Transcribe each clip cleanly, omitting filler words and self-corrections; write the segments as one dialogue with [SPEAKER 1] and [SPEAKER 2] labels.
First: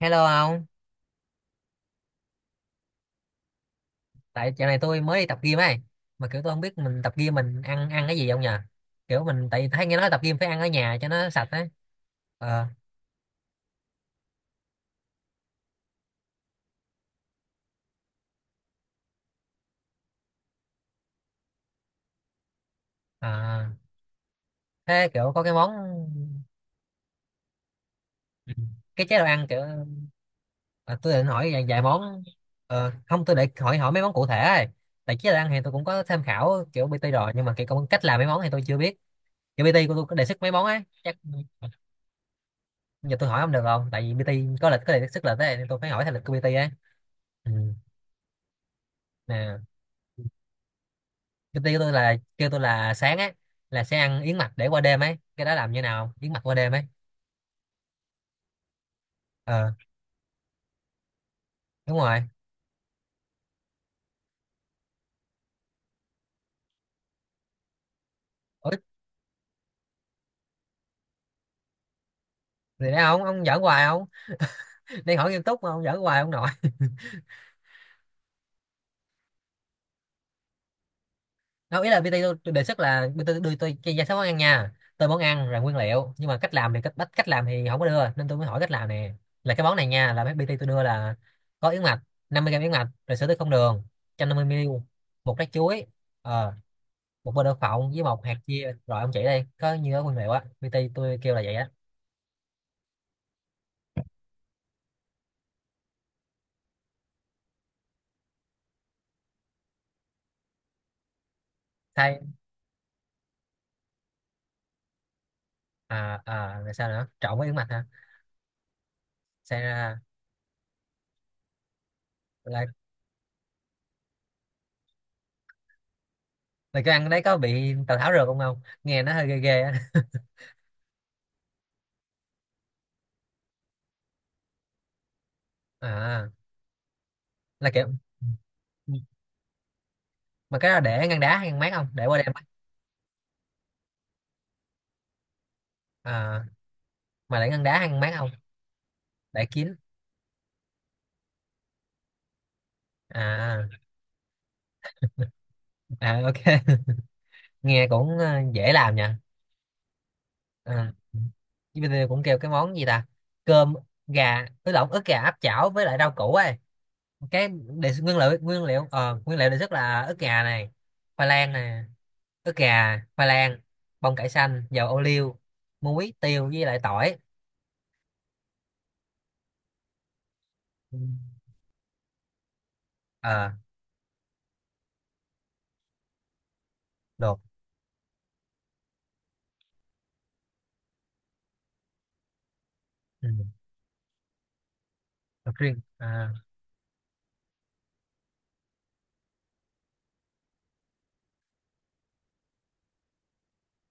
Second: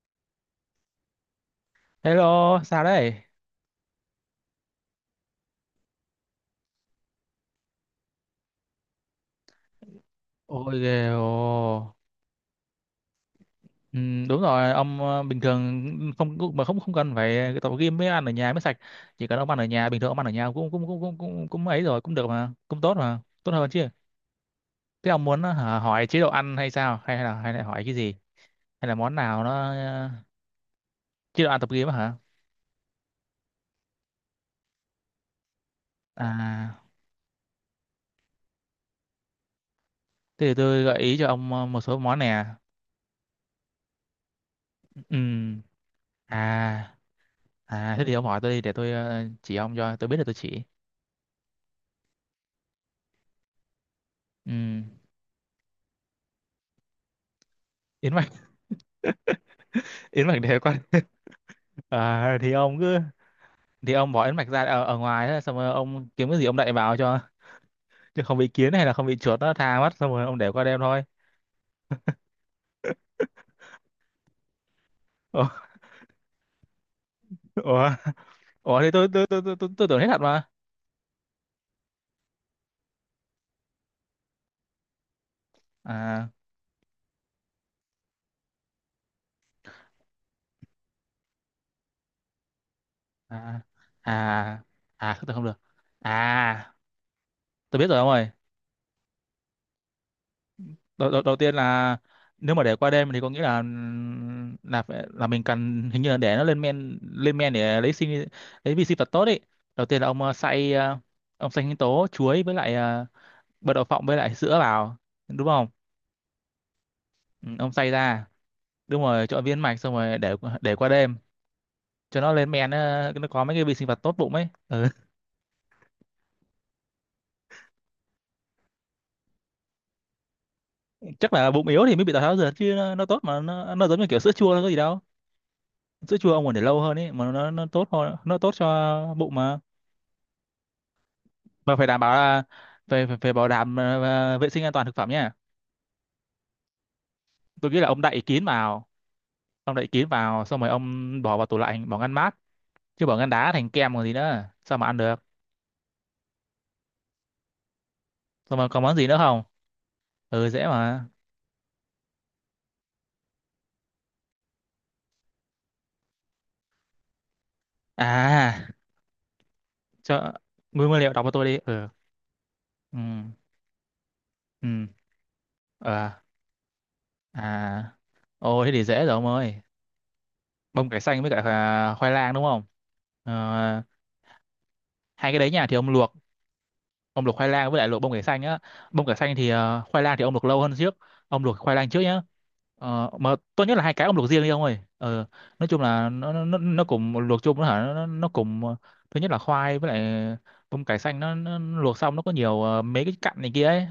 [SPEAKER 1] Hello ông,
[SPEAKER 2] Hello, sao đấy?
[SPEAKER 1] tại chỗ này tôi mới đi tập gym ấy, mà kiểu tôi không biết mình tập gym mình ăn ăn cái gì không nhờ. Kiểu mình tại vì thấy nghe nói tập gym phải ăn ở
[SPEAKER 2] Ôi ghê
[SPEAKER 1] nhà cho nó sạch ấy.
[SPEAKER 2] ồ.
[SPEAKER 1] Ờ,
[SPEAKER 2] Ừ, đúng rồi, ông bình thường không mà không không cần phải tập gym mới ăn ở nhà mới sạch. Chỉ cần ông ăn ở nhà, bình thường ông ăn ở nhà cũng cũng cũng cũng cũng, cũng ấy rồi, cũng được mà, cũng tốt mà, tốt
[SPEAKER 1] à,
[SPEAKER 2] hơn chứ.
[SPEAKER 1] thế
[SPEAKER 2] Thế ông
[SPEAKER 1] kiểu có
[SPEAKER 2] muốn
[SPEAKER 1] cái món.
[SPEAKER 2] hỏi chế độ ăn hay sao? Hay là hỏi cái gì?
[SPEAKER 1] Ừ.
[SPEAKER 2] Hay là
[SPEAKER 1] Cái
[SPEAKER 2] món
[SPEAKER 1] chế độ
[SPEAKER 2] nào
[SPEAKER 1] ăn
[SPEAKER 2] nó
[SPEAKER 1] kiểu à, tôi định
[SPEAKER 2] chế độ
[SPEAKER 1] hỏi
[SPEAKER 2] ăn
[SPEAKER 1] vài,
[SPEAKER 2] tập
[SPEAKER 1] vài
[SPEAKER 2] gym á hả?
[SPEAKER 1] món. Không, tôi để hỏi hỏi mấy món cụ thể ấy. Tại chế độ ăn thì tôi cũng có tham khảo
[SPEAKER 2] À,
[SPEAKER 1] kiểu PT rồi, nhưng mà cách làm mấy món thì tôi chưa biết. Kiểu PT của tôi có đề xuất
[SPEAKER 2] thế
[SPEAKER 1] mấy
[SPEAKER 2] thì
[SPEAKER 1] món ấy,
[SPEAKER 2] tôi gợi
[SPEAKER 1] chắc
[SPEAKER 2] ý cho ông một số món nè.
[SPEAKER 1] giờ tôi hỏi không được không? Tại vì PT có lịch, có đề xuất lịch
[SPEAKER 2] Ừ.
[SPEAKER 1] ấy, nên tôi phải hỏi theo lịch của PT ấy.
[SPEAKER 2] À,
[SPEAKER 1] Ừ,
[SPEAKER 2] à, thế thì ông hỏi tôi đi để tôi chỉ
[SPEAKER 1] nè.
[SPEAKER 2] ông cho tôi biết là tôi chỉ.
[SPEAKER 1] Cái tiêu tôi là, kêu tôi là sáng á là sẽ ăn yến mạch để qua
[SPEAKER 2] Ừ.
[SPEAKER 1] đêm ấy, cái đó làm như nào, yến mạch qua đêm ấy?
[SPEAKER 2] Yến mạch,
[SPEAKER 1] Ờ,
[SPEAKER 2] yến mạch để qua.
[SPEAKER 1] đúng rồi.
[SPEAKER 2] À, thì ông cứ thì ông bỏ ấn mạch ra ở ngoài đó, xong rồi ông kiếm cái gì ông đậy vào cho, chứ không bị
[SPEAKER 1] Ủa,
[SPEAKER 2] kiến hay là không bị chuột nó tha mất, xong rồi ông để qua đêm thôi.
[SPEAKER 1] thì đấy ông giỡn hoài không, đang hỏi nghiêm
[SPEAKER 2] Ủa,
[SPEAKER 1] túc mà ông giỡn hoài ông nội.
[SPEAKER 2] ủa, ủa, thì tôi tưởng hết thật mà.
[SPEAKER 1] Đâu, ý là PT tôi đề xuất là PT đưa tôi cái danh sách món ăn nha, tôi món ăn rồi nguyên liệu, nhưng
[SPEAKER 2] À,
[SPEAKER 1] mà cách làm thì cách làm thì không có đưa nên tôi mới hỏi cách làm nè. Là cái món này nha, là mấy PT tôi đưa là có yến mạch, 50 g yến mạch, rồi sữa tươi không
[SPEAKER 2] à,
[SPEAKER 1] đường 150
[SPEAKER 2] à,
[SPEAKER 1] ml
[SPEAKER 2] à, không
[SPEAKER 1] một
[SPEAKER 2] được, không
[SPEAKER 1] trái
[SPEAKER 2] được.
[SPEAKER 1] chuối, ờ,
[SPEAKER 2] À,
[SPEAKER 1] một bơ đậu
[SPEAKER 2] tôi biết
[SPEAKER 1] phộng
[SPEAKER 2] rồi
[SPEAKER 1] với
[SPEAKER 2] ông
[SPEAKER 1] một
[SPEAKER 2] ơi.
[SPEAKER 1] hạt chia, rồi ông chỉ đây, có như đó nguyên liệu á, PT
[SPEAKER 2] đầu,
[SPEAKER 1] tôi
[SPEAKER 2] đầu,
[SPEAKER 1] kêu
[SPEAKER 2] đầu
[SPEAKER 1] là
[SPEAKER 2] tiên
[SPEAKER 1] vậy á.
[SPEAKER 2] là, nếu mà để qua đêm thì có nghĩa là là mình cần hình như là để nó lên men, lên men để lấy sinh, lấy vi sinh vật tốt ấy. Đầu tiên là ông xay ông xay sinh tố
[SPEAKER 1] Thay
[SPEAKER 2] chuối với lại bật đậu phộng với lại sữa vào, đúng không?
[SPEAKER 1] à à, rồi sao nữa, trộn với
[SPEAKER 2] Ừ,
[SPEAKER 1] yến mạch
[SPEAKER 2] ông
[SPEAKER 1] hả?
[SPEAKER 2] xay ra, đúng rồi, trộn viên
[SPEAKER 1] Xem
[SPEAKER 2] mạch xong
[SPEAKER 1] ra
[SPEAKER 2] rồi để qua đêm cho nó lên
[SPEAKER 1] là
[SPEAKER 2] men, nó có mấy cái vi sinh vật tốt bụng ấy. Ừ.
[SPEAKER 1] là cái ăn đấy có bị tào tháo rượt không không, nghe nó hơi ghê ghê á.
[SPEAKER 2] Chắc là bụng yếu thì mới bị tào tháo dượt chứ nó tốt mà, nó giống như kiểu sữa chua, nó có gì đâu. Sữa
[SPEAKER 1] À,
[SPEAKER 2] chua ông còn để lâu hơn ấy mà, nó
[SPEAKER 1] là kiểu
[SPEAKER 2] tốt hơn, nó tốt cho bụng mà.
[SPEAKER 1] mà cái đó để ngăn đá hay ngăn mát,
[SPEAKER 2] Mà
[SPEAKER 1] không
[SPEAKER 2] phải đảm
[SPEAKER 1] để
[SPEAKER 2] bảo
[SPEAKER 1] qua đêm á?
[SPEAKER 2] là phải phải, phải bảo đảm vệ sinh an toàn thực phẩm nha.
[SPEAKER 1] À, mà để ngăn
[SPEAKER 2] Tôi
[SPEAKER 1] đá
[SPEAKER 2] nghĩ là
[SPEAKER 1] hay ngăn
[SPEAKER 2] ông
[SPEAKER 1] mát
[SPEAKER 2] đậy
[SPEAKER 1] không?
[SPEAKER 2] kín vào,
[SPEAKER 1] Để
[SPEAKER 2] ông
[SPEAKER 1] kín
[SPEAKER 2] đậy kín vào xong rồi ông bỏ vào tủ lạnh, bỏ ngăn mát, chứ bỏ ngăn đá
[SPEAKER 1] à.
[SPEAKER 2] thành kem còn gì nữa, sao mà ăn được.
[SPEAKER 1] À ok. Nghe cũng
[SPEAKER 2] Xong rồi
[SPEAKER 1] dễ
[SPEAKER 2] còn
[SPEAKER 1] làm
[SPEAKER 2] món gì nữa
[SPEAKER 1] nha.
[SPEAKER 2] không? Ừ, dễ
[SPEAKER 1] À.
[SPEAKER 2] mà.
[SPEAKER 1] Chứ bây giờ cũng kêu cái món gì ta, cơm gà ứ lộn ức gà áp chảo với lại rau củ ấy. Cái đề, nguyên liệu
[SPEAKER 2] À,
[SPEAKER 1] nguyên liệu nguyên liệu đề xuất là ức
[SPEAKER 2] cho
[SPEAKER 1] gà này,
[SPEAKER 2] nguyên nguyên liệu đọc
[SPEAKER 1] khoai
[SPEAKER 2] cho tôi
[SPEAKER 1] lang
[SPEAKER 2] đi.
[SPEAKER 1] này,
[SPEAKER 2] Ừ.
[SPEAKER 1] ức gà,
[SPEAKER 2] Ừ.
[SPEAKER 1] khoai lang, bông cải xanh,
[SPEAKER 2] Ừ.
[SPEAKER 1] dầu ô liu,
[SPEAKER 2] Ờ.
[SPEAKER 1] muối tiêu với lại tỏi.
[SPEAKER 2] À. Ôi thế thì dễ rồi ông ơi. Bông
[SPEAKER 1] Ừ.
[SPEAKER 2] cải xanh với cả à, khoai lang đúng không? Ờ,
[SPEAKER 1] Ờ,
[SPEAKER 2] hai cái đấy nhà thì ông luộc
[SPEAKER 1] luộc.
[SPEAKER 2] khoai lang với lại luộc bông cải xanh á. Bông cải xanh thì khoai lang thì ông luộc lâu hơn trước. Ông luộc khoai lang trước nhá. Ờ,
[SPEAKER 1] Ừ.
[SPEAKER 2] mà tốt nhất là hai cái ông luộc riêng đi ông ơi. Ờ,
[SPEAKER 1] Luộc
[SPEAKER 2] nói
[SPEAKER 1] riêng
[SPEAKER 2] chung là
[SPEAKER 1] à.
[SPEAKER 2] nó cùng luộc chung, nó hả, nó cùng thứ nhất là khoai với lại bông cải xanh, nó luộc xong nó có nhiều mấy cái cặn này kia ấy.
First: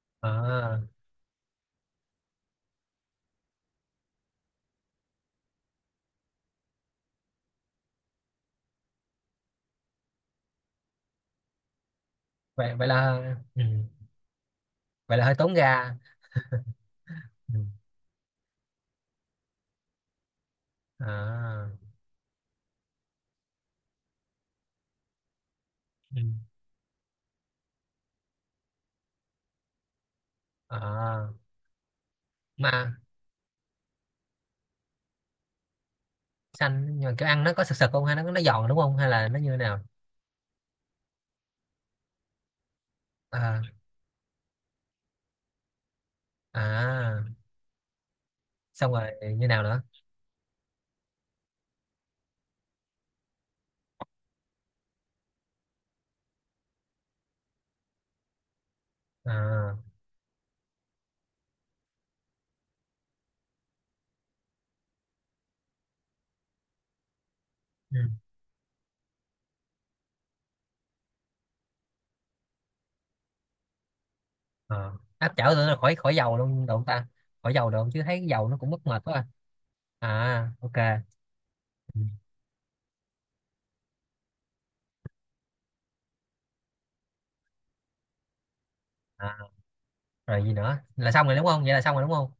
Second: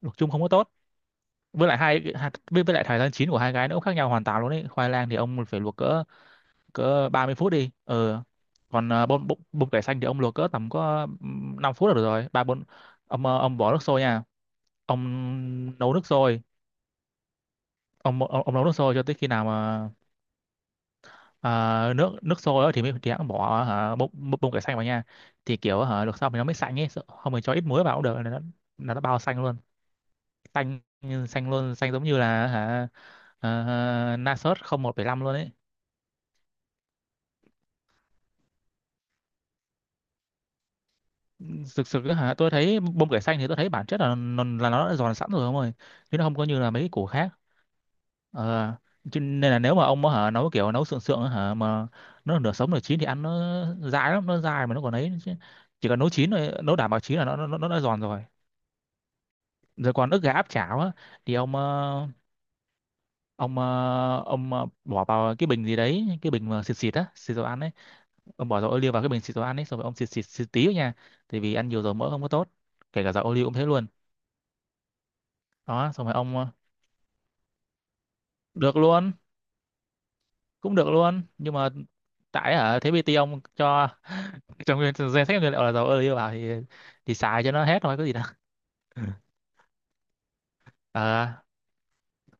[SPEAKER 2] Luộc chung
[SPEAKER 1] Ờ,
[SPEAKER 2] không có tốt. Với lại hai hai- với lại thời gian chín của hai cái nó cũng khác nhau hoàn toàn luôn đấy, khoai lang thì ông phải luộc cỡ cỡ 30 phút đi. Ờ còn bông cải xanh thì ông luộc cỡ tầm có 5 phút là được rồi, ba bốn.
[SPEAKER 1] vậy vậy là,
[SPEAKER 2] Ông ông
[SPEAKER 1] ừ,
[SPEAKER 2] bỏ nước sôi nha,
[SPEAKER 1] vậy là hơi tốn
[SPEAKER 2] ông
[SPEAKER 1] ga.
[SPEAKER 2] nấu nước sôi,
[SPEAKER 1] Ừ.
[SPEAKER 2] ông nấu nước sôi cho tới khi nào mà,
[SPEAKER 1] À,
[SPEAKER 2] à, nước, nước sôi á thì mới, thì hãng bỏ hả, bông bông cải xanh vào nha, thì kiểu hả luộc
[SPEAKER 1] ừ.
[SPEAKER 2] xong thì nó mới xanh ấy, không mình cho ít muối vào cũng được là nó, là nó bao xanh luôn,
[SPEAKER 1] Ờ,
[SPEAKER 2] xanh, xanh luôn, xanh giống như là hả,
[SPEAKER 1] mà
[SPEAKER 2] na sốt không một bảy năm luôn ấy.
[SPEAKER 1] xanh, nhưng mà kiểu ăn nó có sực sực không, hay nó giòn đúng không, hay là nó như thế nào?
[SPEAKER 2] Thực sự á hả, tôi thấy bông cải xanh thì tôi
[SPEAKER 1] À,
[SPEAKER 2] thấy bản chất là nó đã giòn sẵn rồi ông ơi, chứ nó không có như là mấy cái củ
[SPEAKER 1] à,
[SPEAKER 2] khác. Ờ,
[SPEAKER 1] xong rồi
[SPEAKER 2] cho
[SPEAKER 1] như
[SPEAKER 2] nên là
[SPEAKER 1] nào
[SPEAKER 2] nếu
[SPEAKER 1] nữa?
[SPEAKER 2] mà ông hả nấu kiểu nấu sượng sượng á hả mà nó nửa sống nửa chín thì ăn nó dai lắm, nó dai mà nó còn ấy chứ, chỉ cần nấu chín rồi, nấu đảm bảo chín là nó đã giòn rồi.
[SPEAKER 1] À,
[SPEAKER 2] Rồi còn ức gà áp chảo á, thì ông bỏ vào cái bình gì đấy, cái bình mà xịt xịt á, xịt dầu ăn ấy.
[SPEAKER 1] ừ.
[SPEAKER 2] Ông bỏ dầu ô liu vào cái bình xịt dầu ăn ấy, xong rồi ông xịt xịt xịt tí thôi nha, tại vì ăn nhiều dầu mỡ không có tốt, kể cả dầu ô liu cũng thế luôn.
[SPEAKER 1] Ờ. Áp chảo tưởng là
[SPEAKER 2] Đó
[SPEAKER 1] khỏi
[SPEAKER 2] xong rồi
[SPEAKER 1] khỏi dầu
[SPEAKER 2] ông
[SPEAKER 1] luôn được không ta, khỏi dầu được không, chứ thấy cái dầu nó cũng
[SPEAKER 2] được
[SPEAKER 1] mất mệt
[SPEAKER 2] luôn,
[SPEAKER 1] quá. À, à
[SPEAKER 2] cũng được
[SPEAKER 1] ok.
[SPEAKER 2] luôn, nhưng mà
[SPEAKER 1] Ừ.
[SPEAKER 2] tại hả thế PT ông cho trong danh sách nguyên liệu là dầu ô liu vào thì xài cho nó hết thôi, có gì đâu.
[SPEAKER 1] À. Rồi gì nữa, là xong
[SPEAKER 2] Ờ,
[SPEAKER 1] rồi đúng không, vậy là xong rồi đúng không?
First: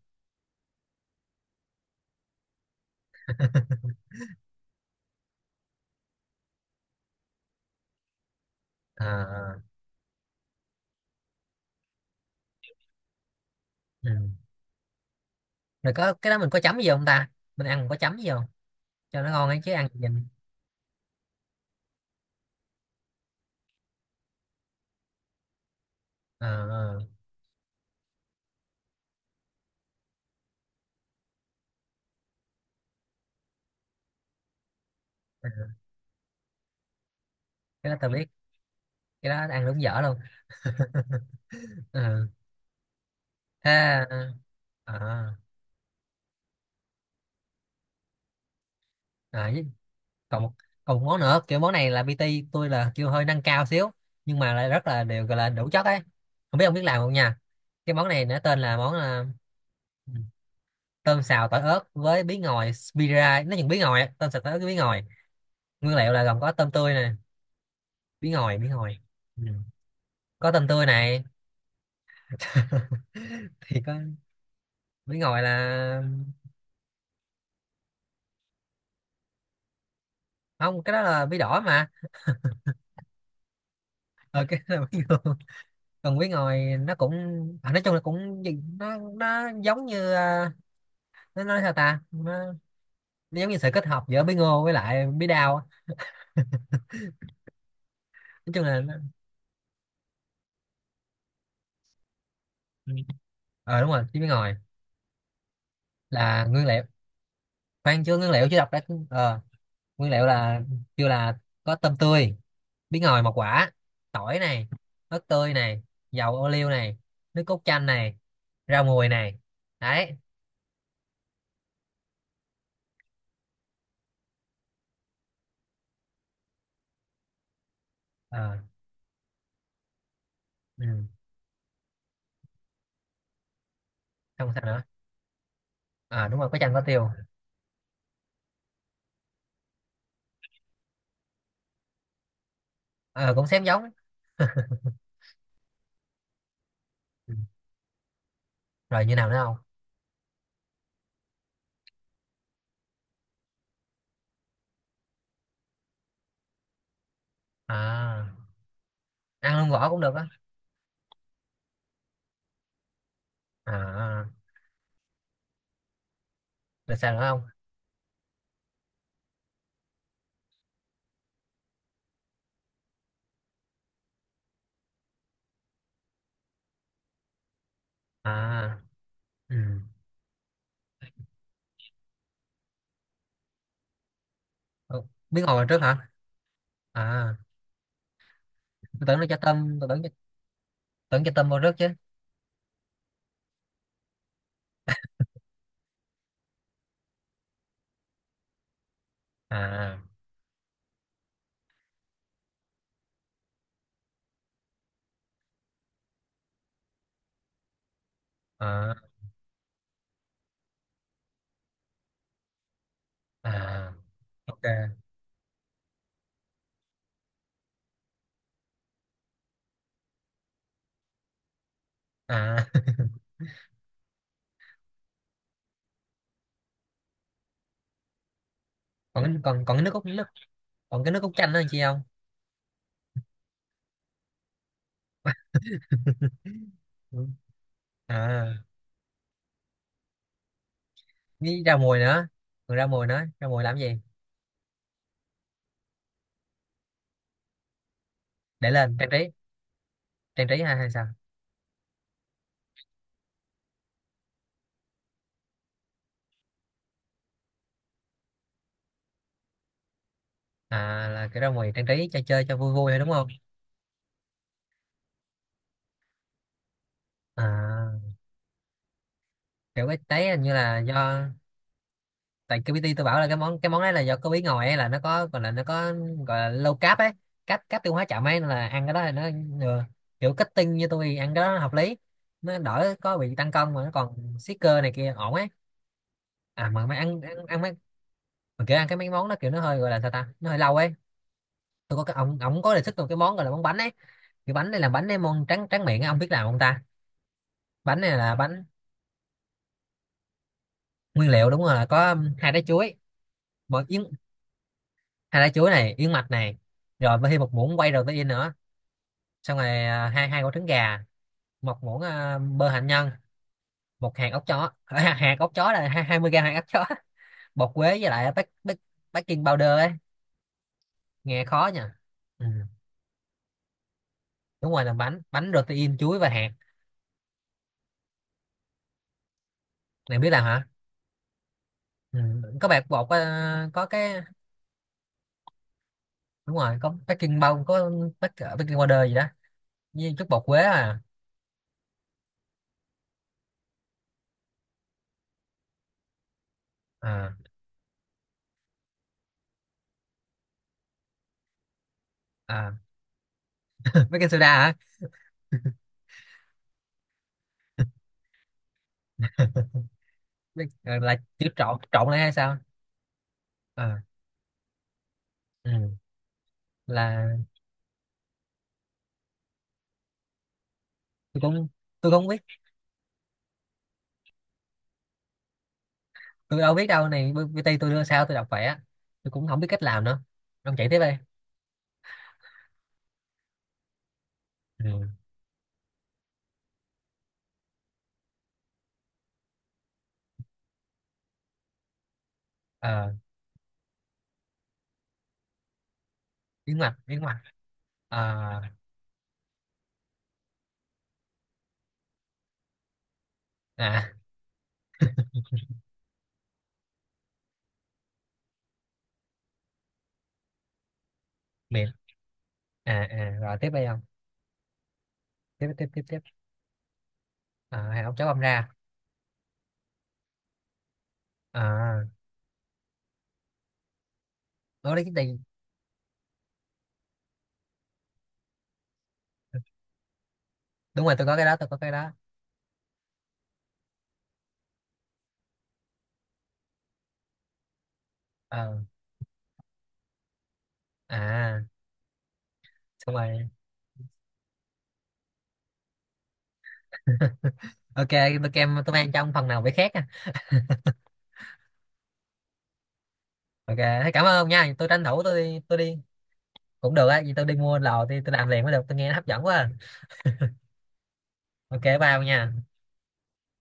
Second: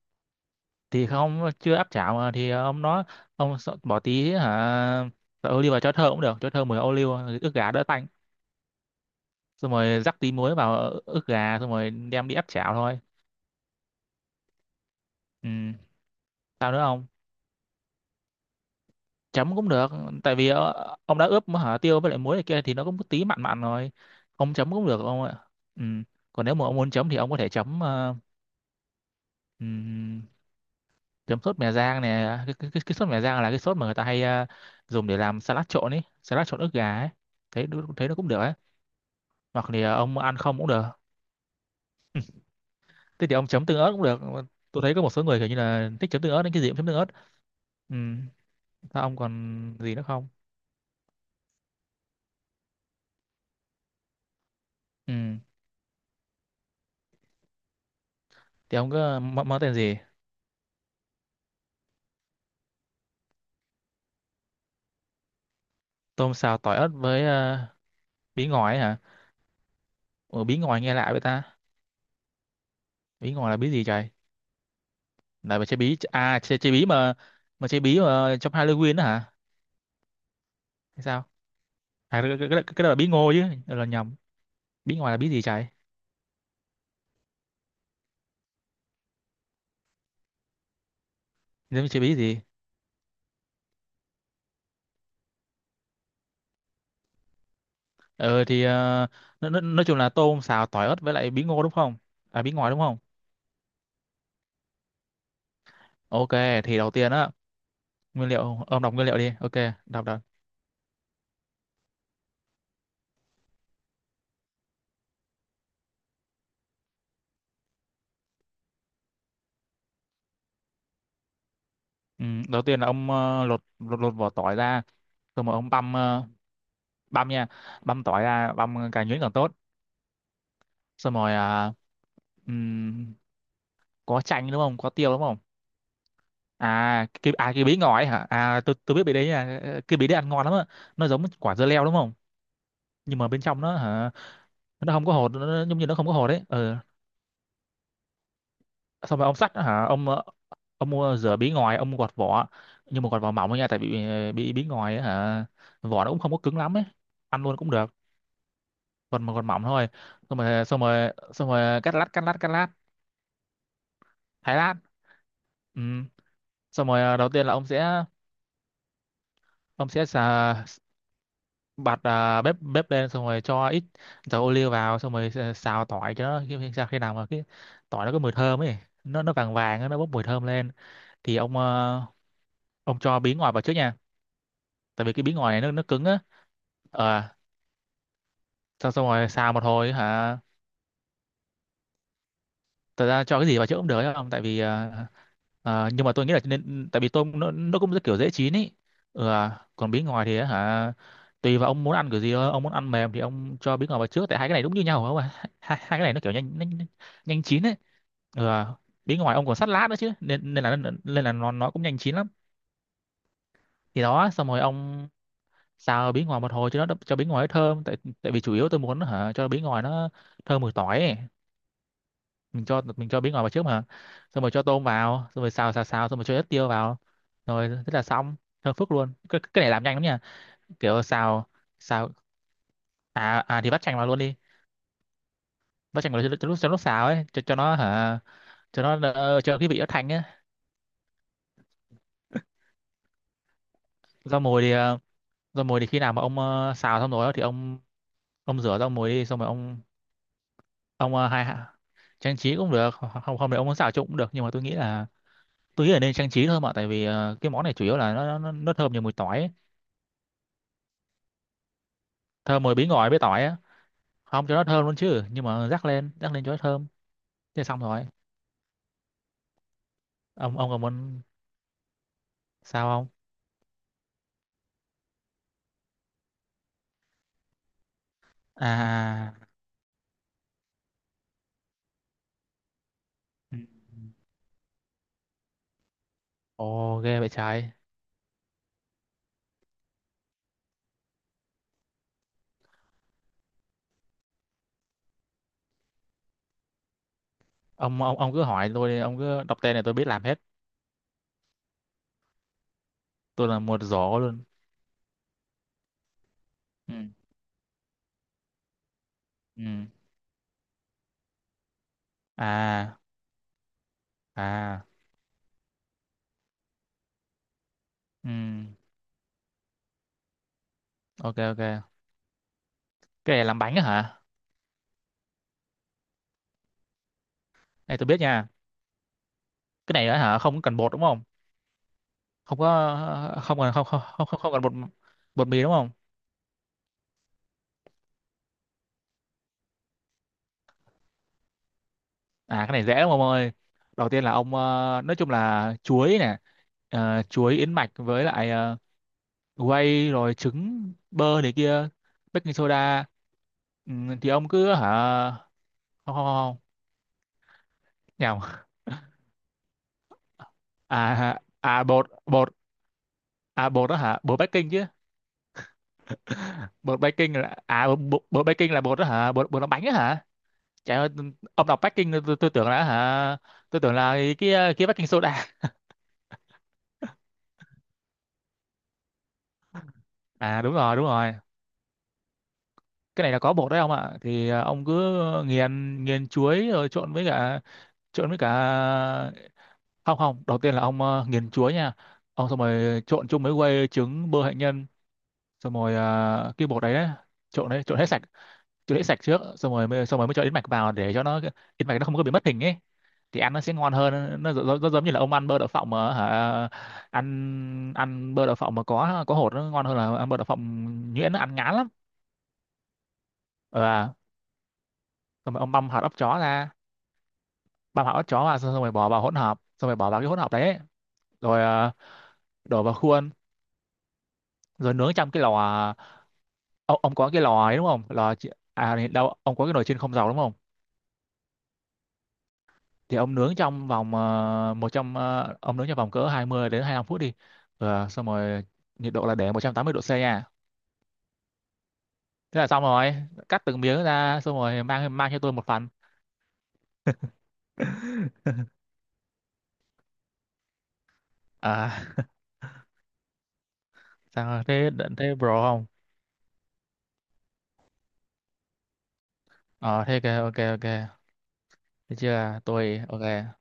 [SPEAKER 2] thì không, chưa áp chảo mà thì ông nói, bỏ tí hả dầu ô liu vào cho thơm cũng được, cho thơm mùi ô liu, ức gà đỡ tanh,
[SPEAKER 1] À,
[SPEAKER 2] xong rồi rắc tí muối vào ức gà, xong rồi đem đi áp chảo thôi.
[SPEAKER 1] ừ.
[SPEAKER 2] Ừ.
[SPEAKER 1] Rồi có cái đó mình có
[SPEAKER 2] Sao
[SPEAKER 1] chấm
[SPEAKER 2] nữa
[SPEAKER 1] gì không
[SPEAKER 2] không?
[SPEAKER 1] ta, mình ăn mình có chấm gì không, cho nó ngon
[SPEAKER 2] Chấm
[SPEAKER 1] ấy
[SPEAKER 2] cũng
[SPEAKER 1] chứ ăn
[SPEAKER 2] được,
[SPEAKER 1] nhìn.
[SPEAKER 2] tại vì ông đã ướp hả tiêu với lại muối này kia thì nó cũng tí mặn mặn rồi, ông chấm cũng được ông ạ. Ừ. Còn nếu mà ông muốn
[SPEAKER 1] À,
[SPEAKER 2] chấm thì ông có thể chấm ừm, chấm sốt mè rang này, cái sốt mè rang là cái sốt mà người ta hay dùng để làm salad
[SPEAKER 1] à,
[SPEAKER 2] trộn ấy, salad trộn ức gà ấy, thấy
[SPEAKER 1] cái đó
[SPEAKER 2] thấy
[SPEAKER 1] tao
[SPEAKER 2] nó
[SPEAKER 1] biết,
[SPEAKER 2] cũng được ấy.
[SPEAKER 1] cái đó ăn
[SPEAKER 2] Hoặc
[SPEAKER 1] đúng
[SPEAKER 2] thì
[SPEAKER 1] dở luôn.
[SPEAKER 2] ông ăn không cũng được.
[SPEAKER 1] Ừ.
[SPEAKER 2] Thế thì ông chấm
[SPEAKER 1] Thế
[SPEAKER 2] tương ớt cũng được. Ờ, tôi
[SPEAKER 1] à,
[SPEAKER 2] thấy có một số
[SPEAKER 1] à,
[SPEAKER 2] người kiểu như là thích chấm tương ớt nên cái gì cũng chấm tương ớt. Ừ. Sao ông
[SPEAKER 1] với-
[SPEAKER 2] còn gì nữa không?
[SPEAKER 1] còn một, còn một món nữa, kiểu món này là pê tê tôi là kêu hơi nâng cao xíu nhưng mà lại rất là đều, gọi
[SPEAKER 2] Ừ,
[SPEAKER 1] là đủ chất ấy, không biết ông biết làm không nha. Cái món này nó tên là
[SPEAKER 2] thì ông
[SPEAKER 1] món
[SPEAKER 2] có
[SPEAKER 1] à,
[SPEAKER 2] món, món tên gì?
[SPEAKER 1] tôm xào tỏi ớt với bí ngòi, spira nó chừng bí ngòi á, tôm xào tỏi ớt với bí ngòi, nguyên liệu là
[SPEAKER 2] Tôm
[SPEAKER 1] gồm có
[SPEAKER 2] xào
[SPEAKER 1] tôm
[SPEAKER 2] tỏi ớt
[SPEAKER 1] tươi nè,
[SPEAKER 2] với
[SPEAKER 1] bí
[SPEAKER 2] bí
[SPEAKER 1] ngòi, bí
[SPEAKER 2] ngòi ấy
[SPEAKER 1] ngòi.
[SPEAKER 2] hả?
[SPEAKER 1] Ừ.
[SPEAKER 2] Ủa,
[SPEAKER 1] Có
[SPEAKER 2] bí
[SPEAKER 1] tôm
[SPEAKER 2] ngòi
[SPEAKER 1] tươi
[SPEAKER 2] nghe lạ vậy
[SPEAKER 1] này.
[SPEAKER 2] ta, bí ngòi là bí
[SPEAKER 1] Thì
[SPEAKER 2] gì
[SPEAKER 1] có
[SPEAKER 2] trời?
[SPEAKER 1] bí ngòi là,
[SPEAKER 2] Là mà chơi bí à, chơi bí mà chơi bí mà trong Halloween đó hả,
[SPEAKER 1] không, cái đó
[SPEAKER 2] hay
[SPEAKER 1] là
[SPEAKER 2] sao?
[SPEAKER 1] bí đỏ mà.
[SPEAKER 2] À, cái đó là bí ngô chứ. Ờ, là nhầm.
[SPEAKER 1] Ờ, cái đó là
[SPEAKER 2] Bí
[SPEAKER 1] bí
[SPEAKER 2] ngòi là
[SPEAKER 1] ngòi.
[SPEAKER 2] bí gì trời?
[SPEAKER 1] Còn bí ngòi nó cũng à, nói chung là cũng nó giống như à, nó nói sao
[SPEAKER 2] Nên
[SPEAKER 1] ta,
[SPEAKER 2] chơi bí gì?
[SPEAKER 1] nó giống như sự kết hợp giữa bí ngô với lại bí đao á.
[SPEAKER 2] Ờ
[SPEAKER 1] Nói
[SPEAKER 2] thì
[SPEAKER 1] chung là nó...
[SPEAKER 2] nó, nói chung là tôm xào tỏi ớt với lại bí ngô đúng không? À, bí ngòi đúng
[SPEAKER 1] Ừ,
[SPEAKER 2] không?
[SPEAKER 1] ờ đúng rồi, chứ bí ngòi
[SPEAKER 2] OK,
[SPEAKER 1] là nguyên
[SPEAKER 2] thì
[SPEAKER 1] liệu.
[SPEAKER 2] đầu tiên á,
[SPEAKER 1] Khoan, chưa,
[SPEAKER 2] nguyên
[SPEAKER 1] nguyên liệu chưa
[SPEAKER 2] liệu,
[SPEAKER 1] đọc đã.
[SPEAKER 2] ông đọc nguyên liệu đi,
[SPEAKER 1] Ờ,
[SPEAKER 2] OK, đọc
[SPEAKER 1] nguyên
[SPEAKER 2] đọc.
[SPEAKER 1] liệu là, kêu là có tôm tươi, bí ngòi một quả, tỏi này, ớt tươi này, dầu ô liu này, nước cốt chanh này, rau mùi này, đấy.
[SPEAKER 2] Ừ, đầu tiên là ông lột lột lột vỏ tỏi ra, xong rồi mà ông băm băm nha, băm tỏi ra,
[SPEAKER 1] Ờ.
[SPEAKER 2] băm càng nhuyễn càng tốt.
[SPEAKER 1] Ừ.
[SPEAKER 2] Xong rồi ừm, có
[SPEAKER 1] Không,
[SPEAKER 2] chanh đúng
[SPEAKER 1] sao
[SPEAKER 2] không,
[SPEAKER 1] nữa?
[SPEAKER 2] có tiêu đúng không?
[SPEAKER 1] À đúng rồi, có chanh, có
[SPEAKER 2] À,
[SPEAKER 1] tiêu.
[SPEAKER 2] cái bí ngò ấy hả, à tôi biết bí đấy nha. Ờ, cái bí đấy ăn ngon lắm á, nó giống quả dưa leo đúng không, nhưng mà
[SPEAKER 1] Ờ,
[SPEAKER 2] bên
[SPEAKER 1] cũng
[SPEAKER 2] trong
[SPEAKER 1] xém
[SPEAKER 2] nó
[SPEAKER 1] giống.
[SPEAKER 2] hả, nó không có hột, giống như nó không có hột đấy. Ừ.
[SPEAKER 1] Ừ. Rồi như
[SPEAKER 2] Xong rồi
[SPEAKER 1] nào
[SPEAKER 2] ông
[SPEAKER 1] nữa
[SPEAKER 2] sắt
[SPEAKER 1] không?
[SPEAKER 2] hả, ông ông mua rửa bí ngòi, ông gọt vỏ, nhưng mà gọt vỏ mỏng thôi nha, tại vì bí bí ngòi ấy, hả, vỏ nó cũng không có cứng lắm ấy, ăn luôn cũng được,
[SPEAKER 1] À,
[SPEAKER 2] còn mà gọt
[SPEAKER 1] ăn
[SPEAKER 2] mỏng
[SPEAKER 1] luôn
[SPEAKER 2] thôi.
[SPEAKER 1] vỏ cũng được á?
[SPEAKER 2] Xong rồi cắt lát,
[SPEAKER 1] À,
[SPEAKER 2] thái lát. Ừ. Xong
[SPEAKER 1] được,
[SPEAKER 2] rồi
[SPEAKER 1] sao nữa
[SPEAKER 2] đầu
[SPEAKER 1] không?
[SPEAKER 2] tiên là ông sẽ, ông sẽ xà- bật bếp bếp lên, xong rồi cho ít dầu ô liu vào, xong rồi xào tỏi cho nó sao khi nào mà cái tỏi nó có mùi thơm ấy,
[SPEAKER 1] À,
[SPEAKER 2] nó vàng
[SPEAKER 1] ừ.
[SPEAKER 2] vàng á, nó bốc mùi thơm lên, thì ông ông cho bí ngòi vào trước nha,
[SPEAKER 1] Ủa,
[SPEAKER 2] tại vì cái bí
[SPEAKER 1] bí
[SPEAKER 2] ngòi
[SPEAKER 1] ngòi
[SPEAKER 2] này
[SPEAKER 1] vào
[SPEAKER 2] nó
[SPEAKER 1] trước
[SPEAKER 2] nó
[SPEAKER 1] hả?
[SPEAKER 2] cứng á. Ờ,
[SPEAKER 1] À,
[SPEAKER 2] xong,
[SPEAKER 1] tôi
[SPEAKER 2] xong
[SPEAKER 1] tưởng nó
[SPEAKER 2] rồi
[SPEAKER 1] cho
[SPEAKER 2] xào một
[SPEAKER 1] tôm, tôi
[SPEAKER 2] hồi
[SPEAKER 1] tưởng
[SPEAKER 2] hả,
[SPEAKER 1] tưởng cho tôm vào trước chứ.
[SPEAKER 2] thật ra cho cái gì vào chữa cũng được ấy không, tại vì nhưng mà tôi nghĩ là nên, tại vì tôm nó cũng rất kiểu dễ chín ý. Ừ, à. Còn
[SPEAKER 1] À,
[SPEAKER 2] bí ngòi thì á hả, tùy vào ông muốn ăn kiểu gì thôi, ông muốn ăn mềm thì ông cho bí ngòi vào trước, tại hai cái này đúng như nhau không ạ, hai cái này nó kiểu nhanh nhanh nhanh chín ấy. Ừ, à.
[SPEAKER 1] à,
[SPEAKER 2] Bí ngòi ông còn sắt lát nữa chứ nên nên là nó cũng nhanh chín lắm.
[SPEAKER 1] à
[SPEAKER 2] Thì đó, xong rồi
[SPEAKER 1] ok.
[SPEAKER 2] ông xào bí ngòi một hồi cho nó, cho bí ngòi nó thơm, tại tại vì chủ yếu tôi muốn hả cho bí ngòi nó thơm mùi tỏi ấy.
[SPEAKER 1] À.
[SPEAKER 2] Mình cho mình cho bí ngò vào trước mà. Xong rồi cho tôm vào, xong rồi xào xào xào, xong rồi cho ít tiêu vào, rồi thế là xong. Thơm phức luôn.
[SPEAKER 1] Còn,
[SPEAKER 2] Cái
[SPEAKER 1] còn
[SPEAKER 2] này
[SPEAKER 1] còn cái
[SPEAKER 2] làm
[SPEAKER 1] nước
[SPEAKER 2] nhanh lắm
[SPEAKER 1] cốt
[SPEAKER 2] nha.
[SPEAKER 1] nước,
[SPEAKER 2] Kiểu
[SPEAKER 1] còn cái nước cốt
[SPEAKER 2] xào
[SPEAKER 1] chanh đó chị không?
[SPEAKER 2] xào. À thì vắt chanh vào luôn đi. Vắt chanh vào cho lúc cho lúc xào ấy
[SPEAKER 1] Ừ.
[SPEAKER 2] cho nó hả,
[SPEAKER 1] À,
[SPEAKER 2] cho nó cho cái vị nó thanh ấy.
[SPEAKER 1] với rau mùi nữa, còn rau mùi nữa, rau mùi làm gì,
[SPEAKER 2] Rau mùi thì rau mùi thì khi nào mà ông xào xong rồi á thì ông
[SPEAKER 1] để
[SPEAKER 2] rửa rau
[SPEAKER 1] lên trang
[SPEAKER 2] mùi
[SPEAKER 1] trí,
[SPEAKER 2] đi, xong rồi ông
[SPEAKER 1] trang trí hay hay sao?
[SPEAKER 2] ông ờ, hai trang trí cũng được, không không thì ông muốn xào trộn cũng được, nhưng mà tôi nghĩ là nên trang trí thôi mà, tại vì cái món này chủ yếu là nó thơm nhiều mùi tỏi ấy.
[SPEAKER 1] À, là cái rau mùi trang trí cho chơi cho
[SPEAKER 2] Thơm
[SPEAKER 1] vui
[SPEAKER 2] mùi bí
[SPEAKER 1] vui thôi đúng
[SPEAKER 2] ngòi với
[SPEAKER 1] không?
[SPEAKER 2] tỏi á, không cho nó thơm luôn chứ, nhưng mà rắc lên cho nó thơm. Thế xong rồi.
[SPEAKER 1] À, kiểu cái đấy hình như
[SPEAKER 2] Ông
[SPEAKER 1] là
[SPEAKER 2] còn muốn
[SPEAKER 1] do, tại cái
[SPEAKER 2] sao
[SPEAKER 1] PT tôi
[SPEAKER 2] không?
[SPEAKER 1] bảo là cái món đấy là do có bí ngòi ấy, là nó có gọi là, nó có gọi là low carb ấy, cáp cáp tiêu hóa chậm ấy, nên là ăn cái đó là nó,
[SPEAKER 2] À,
[SPEAKER 1] ừ, kiểu kết tinh như tôi thì ăn cái đó nó hợp lý, nó đỡ có bị tăng
[SPEAKER 2] ừ.
[SPEAKER 1] cân mà nó còn siết cơ này kia ổn ấy. À mà mày
[SPEAKER 2] Ồ, ghê
[SPEAKER 1] ăn
[SPEAKER 2] vậy
[SPEAKER 1] ăn, ăn mấy,
[SPEAKER 2] trái.
[SPEAKER 1] mà kiểu ăn cái mấy món đó kiểu nó hơi, gọi là sao ta, nó hơi lâu ấy. Tôi có cái ông có đề xuất một cái món gọi là món bánh ấy, cái bánh này làm, bánh này món trắng trắng miệng á, ông biết làm không ta? Bánh
[SPEAKER 2] ông
[SPEAKER 1] này
[SPEAKER 2] ông ông
[SPEAKER 1] là
[SPEAKER 2] cứ
[SPEAKER 1] bánh,
[SPEAKER 2] hỏi tôi đi, ông cứ đọc tên này tôi biết làm hết.
[SPEAKER 1] nguyên liệu đúng rồi, là có hai trái chuối,
[SPEAKER 2] Tôi là một
[SPEAKER 1] một yến,
[SPEAKER 2] giỏ luôn.
[SPEAKER 1] hai trái chuối này, yến mạch này,
[SPEAKER 2] Ừ.
[SPEAKER 1] rồi mới thêm một muỗng quay protein nữa, xong
[SPEAKER 2] Ừ.
[SPEAKER 1] rồi à, hai hai quả trứng gà, một muỗng à, bơ hạnh
[SPEAKER 2] À.
[SPEAKER 1] nhân, một hạt óc chó,
[SPEAKER 2] À.
[SPEAKER 1] hạt óc chó là 20 g hạt óc chó, bột quế với lại
[SPEAKER 2] Ừ.
[SPEAKER 1] bác baking powder ấy,
[SPEAKER 2] Ok
[SPEAKER 1] nghe
[SPEAKER 2] ok.
[SPEAKER 1] khó nha. Ừ.
[SPEAKER 2] Cái này làm bánh á hả?
[SPEAKER 1] Đúng rồi, làm bánh, bánh protein chuối và hạt,
[SPEAKER 2] Này tôi biết nha. Cái này á
[SPEAKER 1] này biết
[SPEAKER 2] hả,
[SPEAKER 1] làm
[SPEAKER 2] không
[SPEAKER 1] hả?
[SPEAKER 2] cần bột đúng không?
[SPEAKER 1] Ừ.
[SPEAKER 2] Không
[SPEAKER 1] Có
[SPEAKER 2] có,
[SPEAKER 1] bột
[SPEAKER 2] không
[SPEAKER 1] ờ,
[SPEAKER 2] cần,
[SPEAKER 1] có cái,
[SPEAKER 2] không cần bột. Bột mì đúng không?
[SPEAKER 1] đúng rồi có baking có bác- baking powder gì đó, với chút bột quế. À.
[SPEAKER 2] À, cái này dễ lắm ông ơi. Đầu tiên là ông, nói chung là chuối nè,
[SPEAKER 1] À.
[SPEAKER 2] chuối, yến mạch, với lại whey, rồi trứng, bơ này kia, baking
[SPEAKER 1] à
[SPEAKER 2] soda. Ừ, thì
[SPEAKER 1] Baking soda
[SPEAKER 2] ông
[SPEAKER 1] hả?
[SPEAKER 2] cứ hả, không không không nhầm.
[SPEAKER 1] Là
[SPEAKER 2] À
[SPEAKER 1] chữ trộn
[SPEAKER 2] à bột
[SPEAKER 1] trộn lại hay
[SPEAKER 2] bột
[SPEAKER 1] sao?
[SPEAKER 2] à bột đó
[SPEAKER 1] À,
[SPEAKER 2] hả? Bột baking chứ.
[SPEAKER 1] ừ.
[SPEAKER 2] Bột baking
[SPEAKER 1] Là
[SPEAKER 2] là à bột, bột baking là bột đó hả? Bột bột làm bánh đó hả? Trời ơi,
[SPEAKER 1] tôi
[SPEAKER 2] ông
[SPEAKER 1] cũng,
[SPEAKER 2] đọc
[SPEAKER 1] tôi
[SPEAKER 2] baking
[SPEAKER 1] không biết,
[SPEAKER 2] tôi tưởng là hả? Tôi tưởng là cái baking soda.
[SPEAKER 1] tôi đâu biết đâu này, PT tôi đưa sao tôi đọc vậy á, tôi cũng không biết cách làm nữa,
[SPEAKER 2] À đúng
[SPEAKER 1] ông chạy
[SPEAKER 2] rồi,
[SPEAKER 1] tiếp
[SPEAKER 2] đúng
[SPEAKER 1] đây.
[SPEAKER 2] rồi. Cái này là có bột đấy ông ạ. Thì à, ông
[SPEAKER 1] Ừ.
[SPEAKER 2] cứ nghiền nghiền chuối rồi trộn với cả, không không đầu tiên là ông à, nghiền chuối nha, ông xong rồi
[SPEAKER 1] À,
[SPEAKER 2] trộn chung với quây, trứng, bơ hạnh nhân, xong rồi à, đấy,
[SPEAKER 1] yến mạch.
[SPEAKER 2] Trộn đấy, trộn hết sạch.
[SPEAKER 1] À,
[SPEAKER 2] Trộn hết sạch trước, xong rồi mới cho yến mạch vào để cho nó, yến mạch nó không có bị mất hình ấy, thì ăn nó sẽ ngon
[SPEAKER 1] à,
[SPEAKER 2] hơn. Nó giống như là ông ăn bơ đậu phộng mà hả, ăn ăn bơ đậu phộng mà có hột nó ngon hơn là ăn bơ đậu phộng nhuyễn, nó ăn ngán lắm.
[SPEAKER 1] miệng. À, à rồi tiếp
[SPEAKER 2] Ờ
[SPEAKER 1] đây không?
[SPEAKER 2] à. Xong rồi
[SPEAKER 1] Tiếp
[SPEAKER 2] ông
[SPEAKER 1] tiếp
[SPEAKER 2] băm hạt
[SPEAKER 1] tiếp
[SPEAKER 2] óc
[SPEAKER 1] Tiếp.
[SPEAKER 2] chó ra,
[SPEAKER 1] À, hai
[SPEAKER 2] bà bảo
[SPEAKER 1] ông
[SPEAKER 2] ớt
[SPEAKER 1] cháu băm
[SPEAKER 2] chó vào
[SPEAKER 1] ra.
[SPEAKER 2] xong rồi bỏ vào hỗn hợp, xong rồi bỏ vào cái hỗn hợp đấy rồi
[SPEAKER 1] À,
[SPEAKER 2] đổ vào khuôn, rồi
[SPEAKER 1] đó đấy
[SPEAKER 2] nướng
[SPEAKER 1] cái
[SPEAKER 2] trong
[SPEAKER 1] gì?
[SPEAKER 2] cái lò. Ông có cái lò ấy đúng không, à đâu, ông có cái nồi chiên không dầu đúng không?
[SPEAKER 1] Đúng rồi, tôi có cái đó.
[SPEAKER 2] Thì ông nướng trong vòng ông nướng trong vòng cỡ 20 đến 25 phút đi. Ờ, xong rồi
[SPEAKER 1] Ờ.
[SPEAKER 2] nhiệt độ là để 180°C nha.
[SPEAKER 1] À,
[SPEAKER 2] Thế là xong
[SPEAKER 1] xong
[SPEAKER 2] rồi.
[SPEAKER 1] rồi.
[SPEAKER 2] Cắt từng miếng ra xong rồi mang mang cho tôi một phần.
[SPEAKER 1] Ok, bữa kem tôi mang trong phần nào phải khác nha.
[SPEAKER 2] À,
[SPEAKER 1] Ok, thế cảm ơn ông
[SPEAKER 2] sao
[SPEAKER 1] nha, tôi
[SPEAKER 2] thế?
[SPEAKER 1] tranh thủ
[SPEAKER 2] Thế bro
[SPEAKER 1] tôi
[SPEAKER 2] không?
[SPEAKER 1] đi. Cũng được á, vì tôi đi mua lò thì tôi làm liền mới được, tôi nghe nó hấp dẫn quá à.
[SPEAKER 2] Ờ thế ok ok ok.
[SPEAKER 1] Ok, bye
[SPEAKER 2] Thế
[SPEAKER 1] ông nha.
[SPEAKER 2] chưa, tôi ok.